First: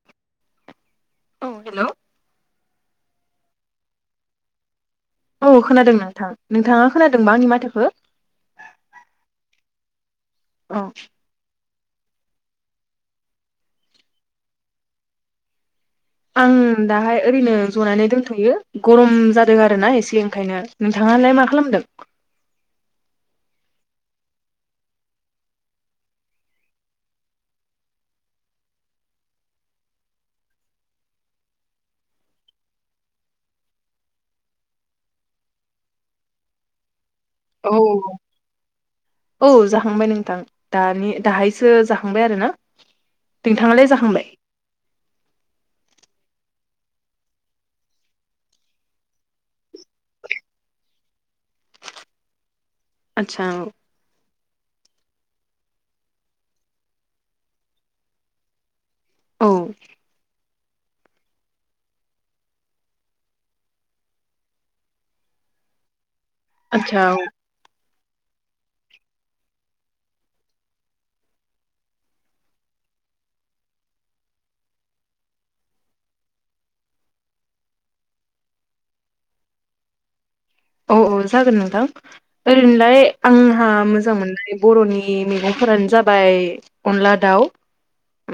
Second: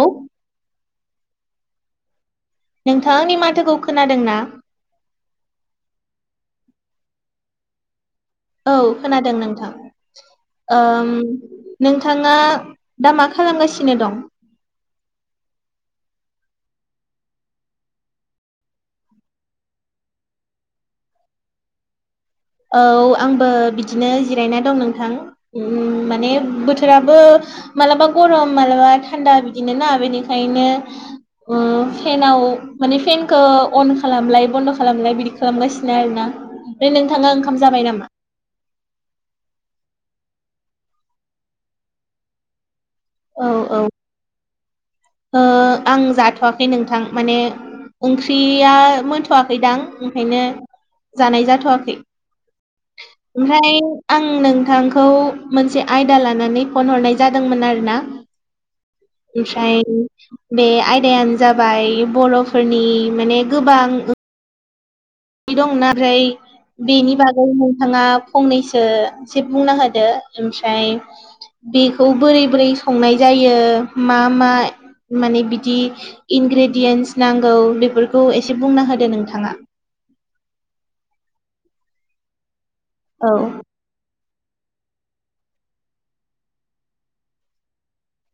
औ औ हेल'। नोंथांङा आंनि माथोखौ खोनादों ना? औ खोनादों नोंथां। नोंथाङा खोनादोंबा आंनि माथोखो? औ खोनादों नोंथां। औ ओम नोंथाङा दा मा खालामगासिनो दं? आं दाहाय ओरैनो जनानै दोनथ'यो गरम जादों आरोना एसे ओंखायनो। नोंथाङालाय मा खालामदों? औ आंबो बिदिनो जिरायना दं नोंथां ओम माने बोथोराबो मालाबा गरम मालाबा थान्दा बिदिनो ना बेनिखायनो ओम फेनाव माने फेनखौ अन खालामलाय बन्द' खालामलाय बिदि खालामगासिनो आरोना। दे नोंथांआ औ। औ जाखांबाय नोंथां। दानि दाहायसो जाखांबाय आरो ना। औ औ नोंथाङालाय जाखांबाय? ओ आं जाथ'वाखै नोंथां माने ओंख्रिया मोनथ'वाखैदां ओंखायनो जानाय जाथ'वाखै। आदसा ओमफ्राय आं नोंथांखौ मोनसे आयदा लानानै फन हरनाय जादोंमोन आरो ना। औ ओमफ्राय बे आयदायानो जाबाय बर'फोरनि माने गोबां दंना फ्राय आतसा बेनि औ बागै नोंथाङा फंनैसो इसे बुंना होदो ओमफ्राय बेखौ बोरै-बोरै संनाय जायो मा मा माने बिदि इनग्रेडियेन्स नांगौ बेफोरखौ एसे बुंना होदो नोंथाङा। औ-औ जागोन नोंथां ओरैनोलाय औ आंहा मोजां मोननाय बर'नि मैगंफोरानो जाबाय अनला दाउ।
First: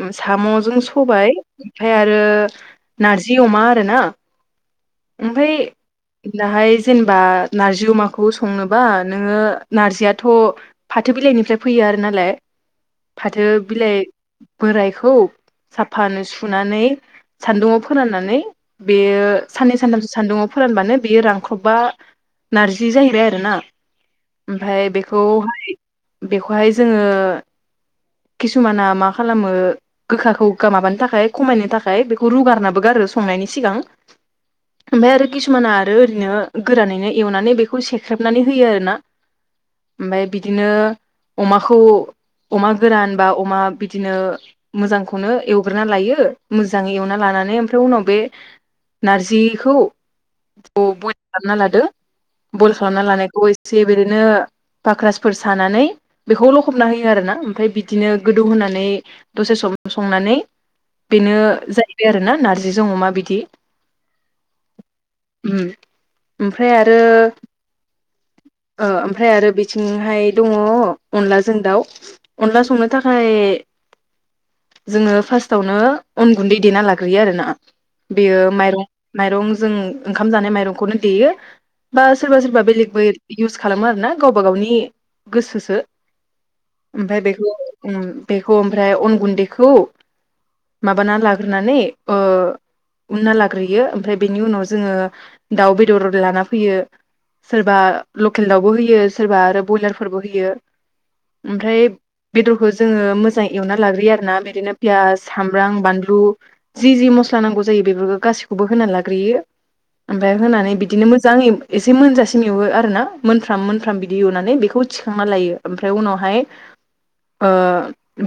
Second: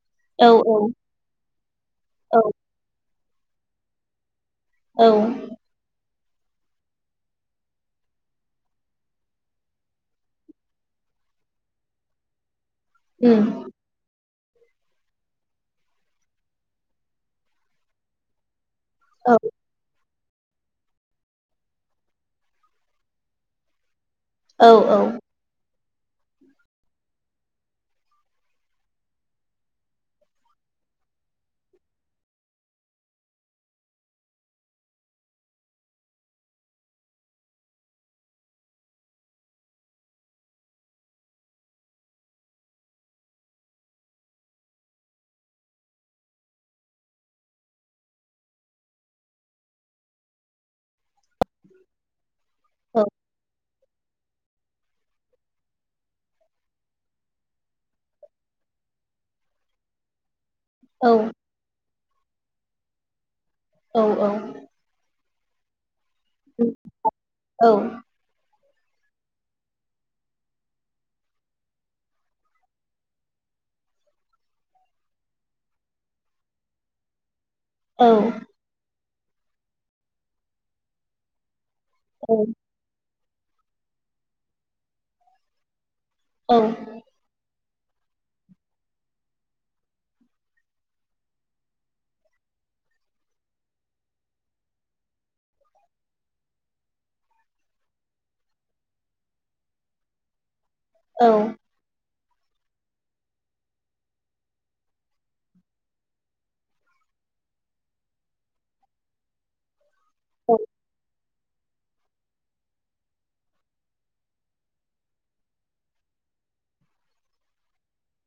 ओ औ औ साम'जों सबाय ओमफ्राय आरो औ नारजि अमा आरोना। औ ओमफ्राय दाहाय जेनेबा नारजि अमाखौ संनोबा नोङो नारजियाथ' फाथो बिलाइनिफ्राय फैयो आरो नालाय उम फाथो बिलाइ बोरायखौ साफानो सुनानै सान्दुंङाव फोराननानै बेयो औ साननै सानथामसो सान्दुङाव फोरानबानो बेयो रांख्रब बा नारजि जाहैबाय आरो ना औ ओमफाय औ बेखौहाय बेखौहाय जोङो किसुमाना मा खालामो गोखाखौ माबानो थाखाय खमायनो थाखाय बेखौ रुगारनाबो गारो संनायनि सिगां। ओमफ्राय आरो किसुमाना आरो ओरैनो गोरानैनो एवनानै बेखौ सेख्रेबनानै होयो आरो ना। ओबाय बिदिनो अमाखौ। अमा, गोरान बा अमा, बिदिनो। मोजांखौनो एवग्रोना लायो मोजाङै एवना लानानै ओमफ्राय उनाव बे। नारजिखौ बयेल खालामना लादो बयेल औ खालामना लानायखौ एसे। से बेदिनो। पाक्रासफोर सानानै बेखौलखबना होयो आरोना ओमफ्राय बिदिनो गोदौ होनोनानै। दसे सम संनानै औ बेनो जाहैबाय आरोना नारजिजों अमा बिदि। औ औ। ओम ओमफ्राय आरो। औ। ओ ओमफ्राय आरो बेथिंहाय दङ, अनलाजों दाउ। अनला संनो थाखाय। जोङो फार्स्टआवनो अन गुन्दै देना लाग्रोयो आरो ना। औ बेयो औ माइरं, माइरं जों ओंखाम जानाय माइरंखौनो देयो। बा सोरबा सोरबा बेलेगबो इउस खालामो आरो ना गावबा गावनि गोसोसो। औ। ओमफ्राय बेखौ ओम बेखौ ओमफ्राय अन गुन्दैखौ। माबाना लाग्रोनानै ओ। उनना लाग्रोयो ओमफ्राय बेनि उनाव जोङो दाउ बेदर, लाना फैयो। सोरबा लकेल दावबो होयो सोरबा आरो बयलारफोरबो होयो ओमफ्राय। बेदरखौ जोङो मोजां एवना लाग्रोयो आरो ना बिदिनो पियास, सामब्राम, बानलु। जि जि मस्ला नांगौ जायो बेफोरखौ गासैखौबो होनानै लाग्रोयो। ओमफ्राय होनानै बिदिनो मोजाङै एसे मोनजासिम। एवो आरो ना मोनफ्राम, मोनफ्राम बिदि एवनानै बेखौ थिखांना लायो ओमफ्राय उनावहाय। ओ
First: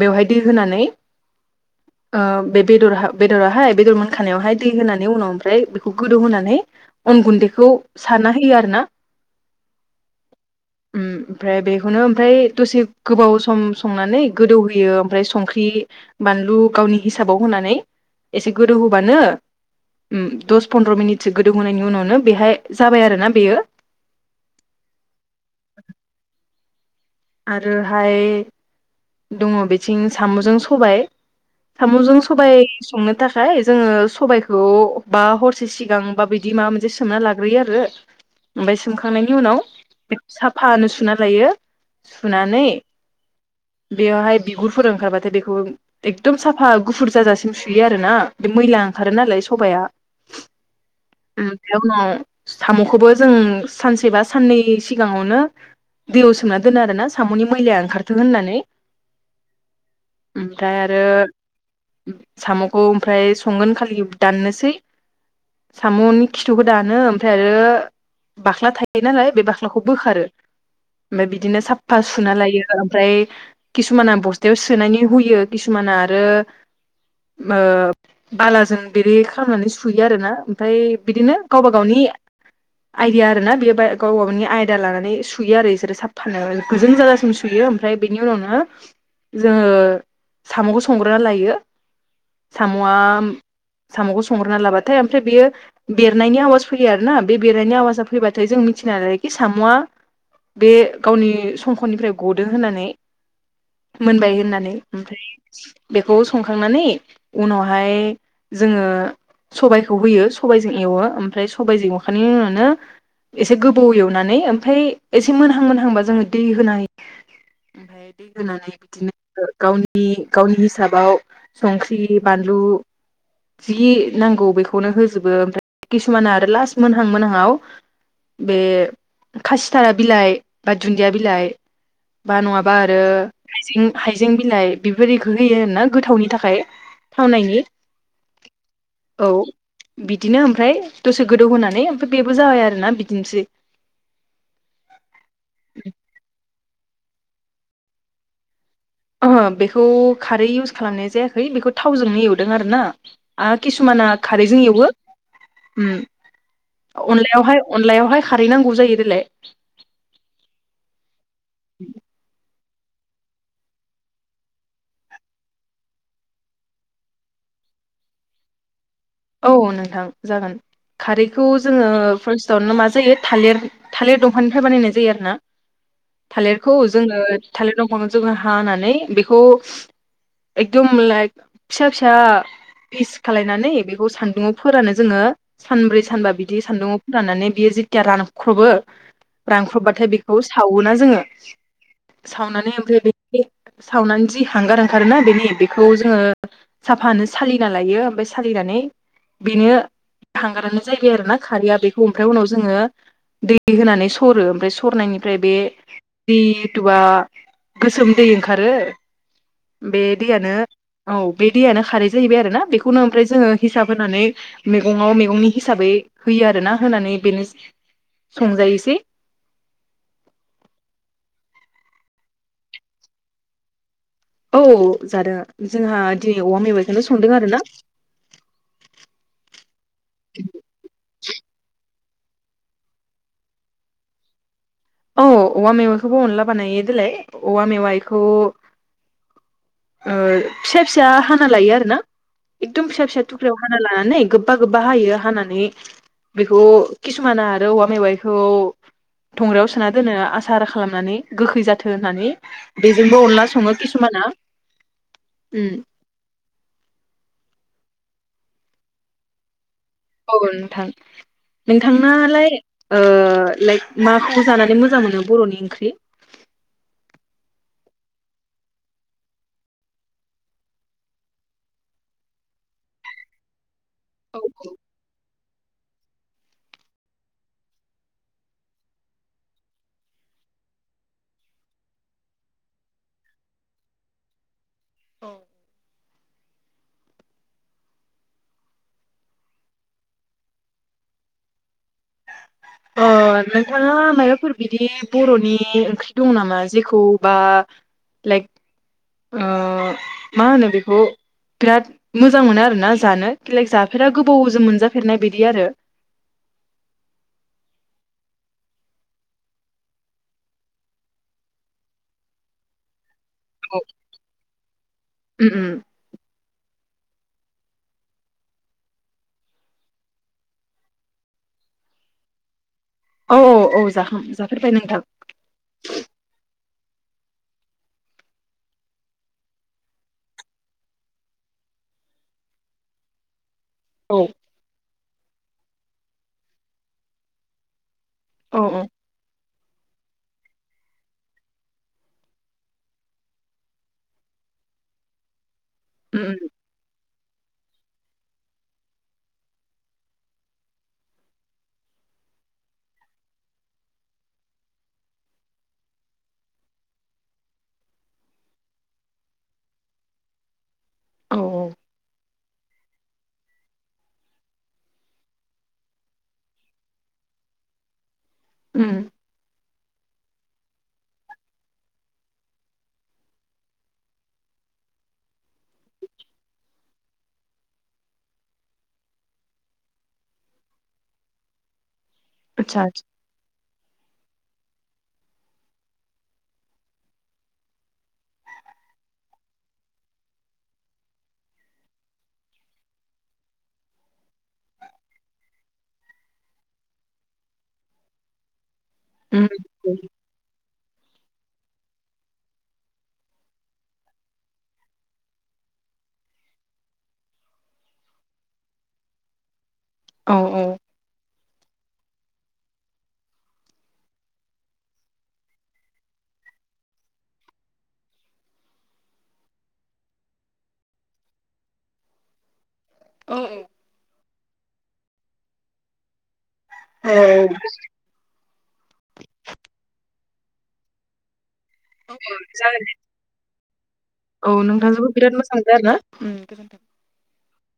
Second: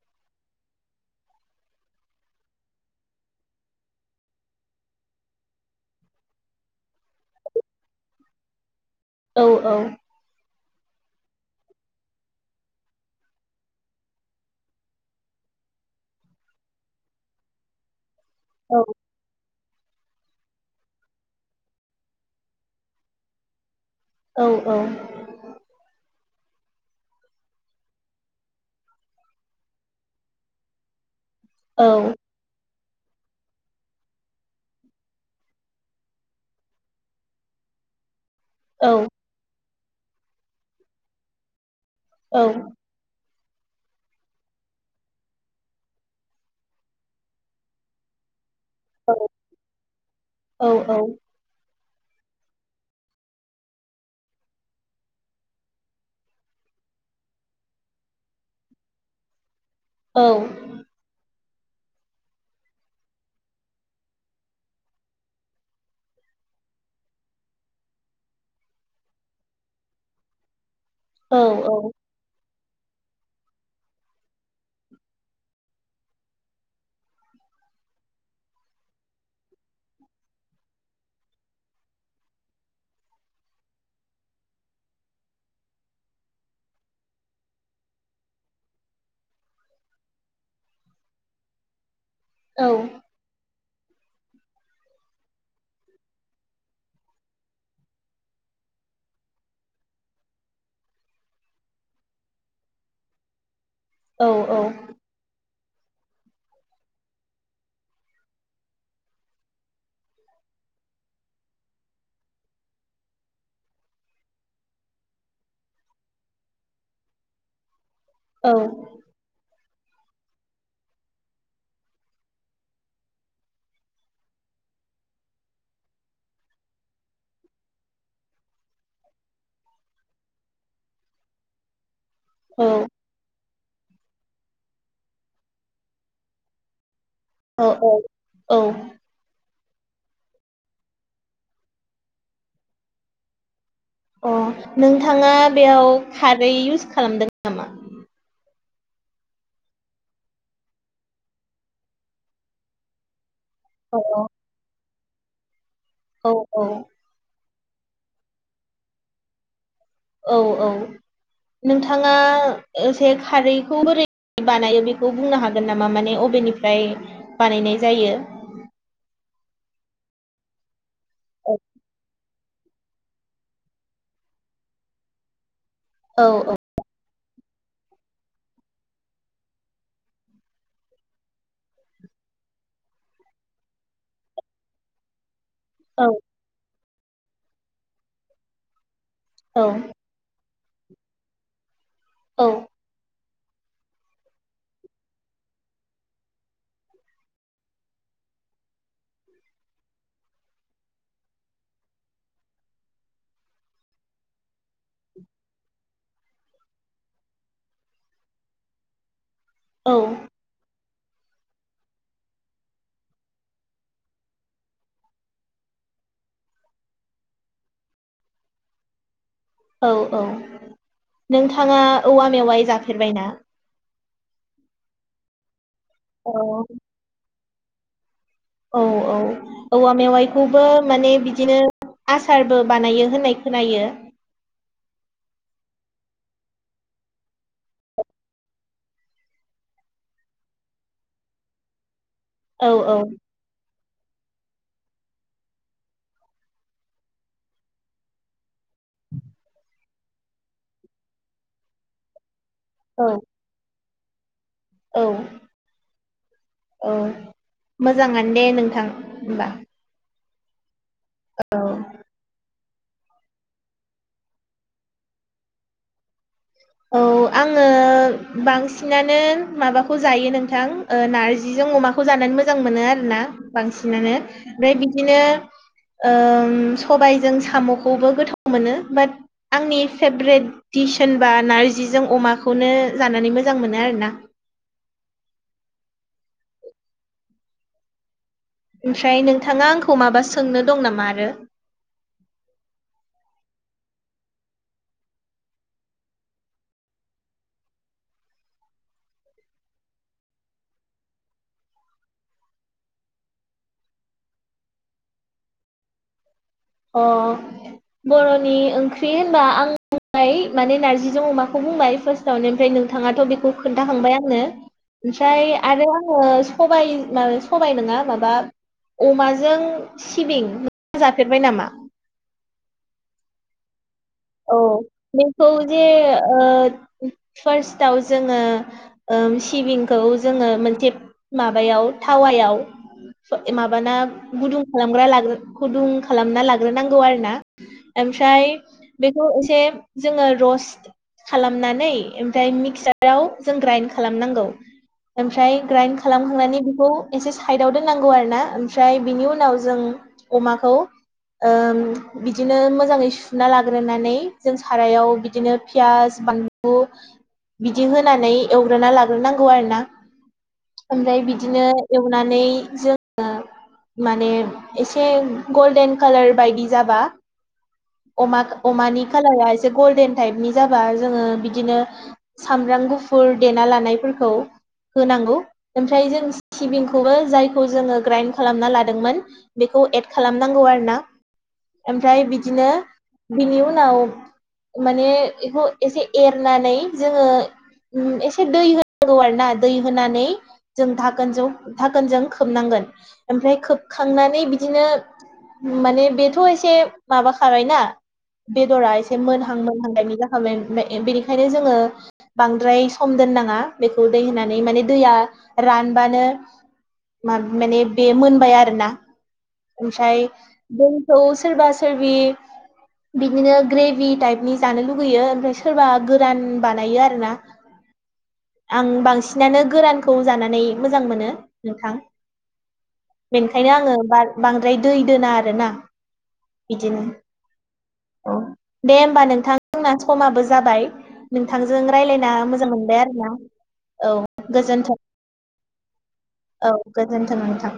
बेवहाय दै होनानै। [unintelligible] ओ बे बेदर, बेदराहाय बेदर मोनखानायावहाय दै होनानै उनाव ओमफ्राय बेखौ गोदौहानै। अन गुन्दैखौ सारना होयो आरो ना। औ औ। उम [unintelligible] ओमफ्राय बेखौनो ओमफ्राय दसे गोबाव सम संनानै गोदौहोयो ओमफ्राय संख्रि बानलु गावनि हिसाबाव होनानै एसे गोदौ होबानो ओम दस पन्द्र' मिनिटसो गोदौहोनायनि उनावनो बेहाय जाबाय आरो ना बेयो। औ औ। [unintelligible] आरोहाय दङ' बेथिं साम'जों सबाय। साम'जों सबाय संनो थाखाय जोङो सबायखौ बा हरसे सिगां बा बिदि माबा मोनसे सोमना लाग्रोयो आरो [unintelligible] ओमफ्राय सोमखांनायनि उनाव बेखौ साफानो सुना लायो सुनानै। बेवहाय बिगुरफोर ओंखारबाथाय बेखौ। एखदम साफा गुफुर जाजासिम सुयो आरो ना बे मैलां। ओंखारो नालाय सबाया। बे उनाव साम'खौबो जों सानसे बा साननै सिगाङावनो। दैयाव सोमना दोनो आरोना साम'नि मैलाया ओंखारथो होननानै। ओमफ्राय आरो साम'खौ ओमफ्राय संगोन खालि दाननोसै। साम'नि खिथुखौ दानो ओमफ्राय आरो। बाख्ला थायो नालाय बे बाख्लाखौ बोखारो। ओमफाय बिदिनो साफफा सुना लायो ओमफ्राय किसुमाना बस्थायाव सोनानै हुयो किसुमाना आरो ओ बालाजों बिदि खालामनानै सुयो आरो ना ओमफ्राय बिदिनो गावबा गावनि आइदिया आरो ना बेयो बा गावबा गावनि आयदा लानानै सुयो आरो इसोरो साफानो गोजों जाजासिम सुयो ओम फ्राय बेनि उनावनो जोङो साम'खौ संग्रोना लायो। औ साम'आ साम'खौ संग्रोना लाबाथाय ओमफ्राय बेयो बेरनायनि आवाज फैयो आरो ना बे बेरनायनि आवाजा फैबाथाय जों मिथिना लायोखि साम'आ बे गावनि संख'निफ्राय गदो होननानै औ मोनबाय औ होननानै ओमफ्राय बेखौ संखांनानै उनावहाय जोङो सबाइखौ होयो सबाइजों एवो ओमफ्राय सबाइजों एवखांनायनि उनावनो एसे गोबाव एवनानै ओमफ्राय एसे मोनहां मोनहांबा जोङो दै होना होयो। ओमफ्राय दै अ होनानै बिदिनो गावनि गावनि हिसाबाव संख्रि, बानलु जि नांगौ बेखौनो होजोबो ओमफ्राय किसुमाना आरो लास्ट मोनहां मोनहाङाव बे खासिथारा बिलाइ बा दुन्दिया बिलाइ बा नङाबा आरो हाइजें हाइजें बिलाइ बेफोरदिखो होयो ना गोथावनि थाखाय थावनायनि। औ बिदिनो ओमफ्राय दसे गोदौ होनानै ओमफ्राय बेबो जाबाय आरो ना बिदिनोसै। अ नोंथाङा बेयाव खारै इउस खालामदों नामा? ओहो बेखौ खारै इउस खालामनाय जायाखै बेखौ थावजोंनो एवदों आरो ना। आ औ किसुमाना खारैजों एवो उम औ औ अनलायावहाय अनलायावहाय खारैनांगौ जायो देलाय। औ औ नोंथाङा एसे खारैखौ बोरै बानायो बेखौ बुंनो हागोन नामा माने अबेनिफ्राय बानायनाय जायो। औ नोंथां जागोन। खारैखौ जोङो फार्स टावनो मा जायो थालिर थालिर दंफांनिफ्राय बानायनाय जायो आरो ना औ थालिर खौ जोङो थालिर दंफांखौ जोङो हानानै बेखौ एकदम लाइक फिसा फिसा फिस खालायनानै बे खौ सान्दुंङाव फोरानो जोङो औ सानब्रै सानबा बिदि सान्दुङाव फोराननानै बेयो जेतिया रानख्रबो औ रानख्रबबाथाय बेखौ सावो ना जोङो। औ सावनानै ओमफ्राय बे सावनानै जि हांगार ओंखारो ना बेनि बेखौ जोङो साफानो सालिना लायो ओमफाय सालिनानै बेनो हांगारानो जाहैबाय आरो ना खारैया बेखौ ओमफ्राय उनाव जोङो दै होनानै सरो ओमफ्राय सरनायनिफ्राय बे दैथुआ गोसोम दै ओंखारो औ बे दैयानो औ बे दैयानो खारै जाहैबाय आरोना बेखौनो ओमफ्राय जोङो हिसाब होनानै मैगङाव मैगंनि हिसाबै होयो आरो ना होनानै बेनो संजायोसै औ औ नोंथाङा औवा मेवाय जाफेरबाय ना? औ जादों जोंहा औ दिनै औवा मेबायाइखौनो संदों आरो ना। औ औ। औवा मेवाइखौबो माने बिदिनो आसारबो बानायो होननाय खोनायो। औ औवा मेवाइखौबो अनला बानायो देलाय। औवा मेवाइखौ ओ फिसा फिसा हाना लायो आरो ना औ एकदम औ फिसा फिसा थुख्रायाव हाना लानानै गोबबा गोबबा हायो हानानै बेखौ किसुमाना आरो औवा मेवाइखौ धंग्रायाव सोना दोनो आसार खालामनानै गोखै जाथो होननानै। औ बेजोंबो अनला सङो किसुमाना। उम। अ मोजाङानो दे नोंथां होमबा। औ नोंथां औ नोंथांनालाय ओ लाइक माखौ जानानै मोजां मोनो बर'नि ओंख्रि? औ। आङो बांसिनानो माबाखौ जायो नोंथां ओ नार्जिजों अमाखौ खौ जानानै मोजां मोनो आरोना बांसिनानो औ ओमफ्राय बिदिनो ओम सबायजों साम'खौबो गोथाव मोनो बाट आंनि फेभरेट दिस होनबा नारजिजों अमाखौनो जानानै मोजां मोनो आर ना। औ ओमफ्राय नोंथाङा आंखौ माबा सोंनो दं नामा आरो अ नोंथाङा मायाबाफोर बिदि बर'नि ओंख्रि दं नामा जेखौ बा लाइक ओ मा होनो बेखौ बिराद मोजां मोनो आरोना जानो बेलक जाफेरा गोबावजों मोनजाफेरनाय बिदि आरो अ बर'नि ओंख्रि होनबा आं ओमफ्राय माने नारजिजों अमाखौ बुंबाय फार्स्टआवनो ओमफ्राय नोंथाङाथ' बे बे खौ उम खोन्थाखांबाय आङो ओमफ्राय उम आरो आङो सबाय मा सबबाय नङा माबा अमाजों सिबिं जा फेरबाय नामा? औ औ औ जाखां जाफेरबाय नोंथां। खौ जे ओ फार्स्टआव जोङो ओम सिबिंखौ जोङो मोनसे माबायाव थावायाव ओ माबाना औ गुदुं खालामग गुदुं खालामना लाग्रोनांगौ आरो ना ओमफ्राय औ उम बेखौ एसे जोङो रस्ट खालामनानै ओमफ्राय मिक्साराव जों ग्राइड खालामनांगौ ओमफ्राय ग्राइन्ड उम खालामखांनानै बेखौ एसे साइदाव दोननांगौ आरो ना ओमफ्राय बिनि उनाव जों अमाखौ ओम बिदिनो मोजाङै सुना लाग ग्रोनानै जों सारायाव बिदिनो फियास बानलु बिदि होनानै एवग्रोना लाग्रोनांगौ आरो ना ओमफ्राय औ बिदिनो औ एवनानै जों ओ माने एसे गल्डेन कालार बायदि जाबा अमा उम अमानि खाालारा एसे गल्डेन टाइपनि जाबा जोङो बिदिनो सामब्राम गुफुर देना लानायफोरखौ होनांगौ ओमफ्राय जों सिबिंखौबो जायखौ जोङो ग्राइन्ड खालामना लादोंमोन बेखौ एड खालामनांगौ आरो ना ओमफ्राय बिदिनो आतसा बिनि उनाव माने बेखौ एसे एरनानै जोङो एसे दै होनांगौ आरो ना दै होनानै जों धोनजों गोनजों खोबनांगोन ओमफ्राय खोबखांनानै बिदिनो माने बेथ' एसे माबाखाबायना? बेदरा एसे उम मोनहां मोनहां बायनि जाखाबोन बेनिखायनो जोङो बांद्राय सम दोननाङा बेखौ दै होनानै माने दैया रानबानो म माने बे मोनबाय आरोना। ओफ्राय औ दोंथ सोरोर बासोरबि बिदिनो ग्रेभि टाइपनि जानो लुगैयो ओमफ्राय सोरबा गोरान बानायो आरो ना आं बांसिनानो गोरानखौ जानानै मोजां मोनो नोंथां। औ बेखायनो आङो बार बांद्राय दै दोना आरोना बिदिनो औ औ औ दे होमबा नोंथांना समाबो जाबाय। नोंथांजों रायज्लायना मोजां जागोन मोनबाय आरो ना। औ नोंथांजोबो बिराद मोजां जाया आरो ना। औ गोजोन्थों नों थां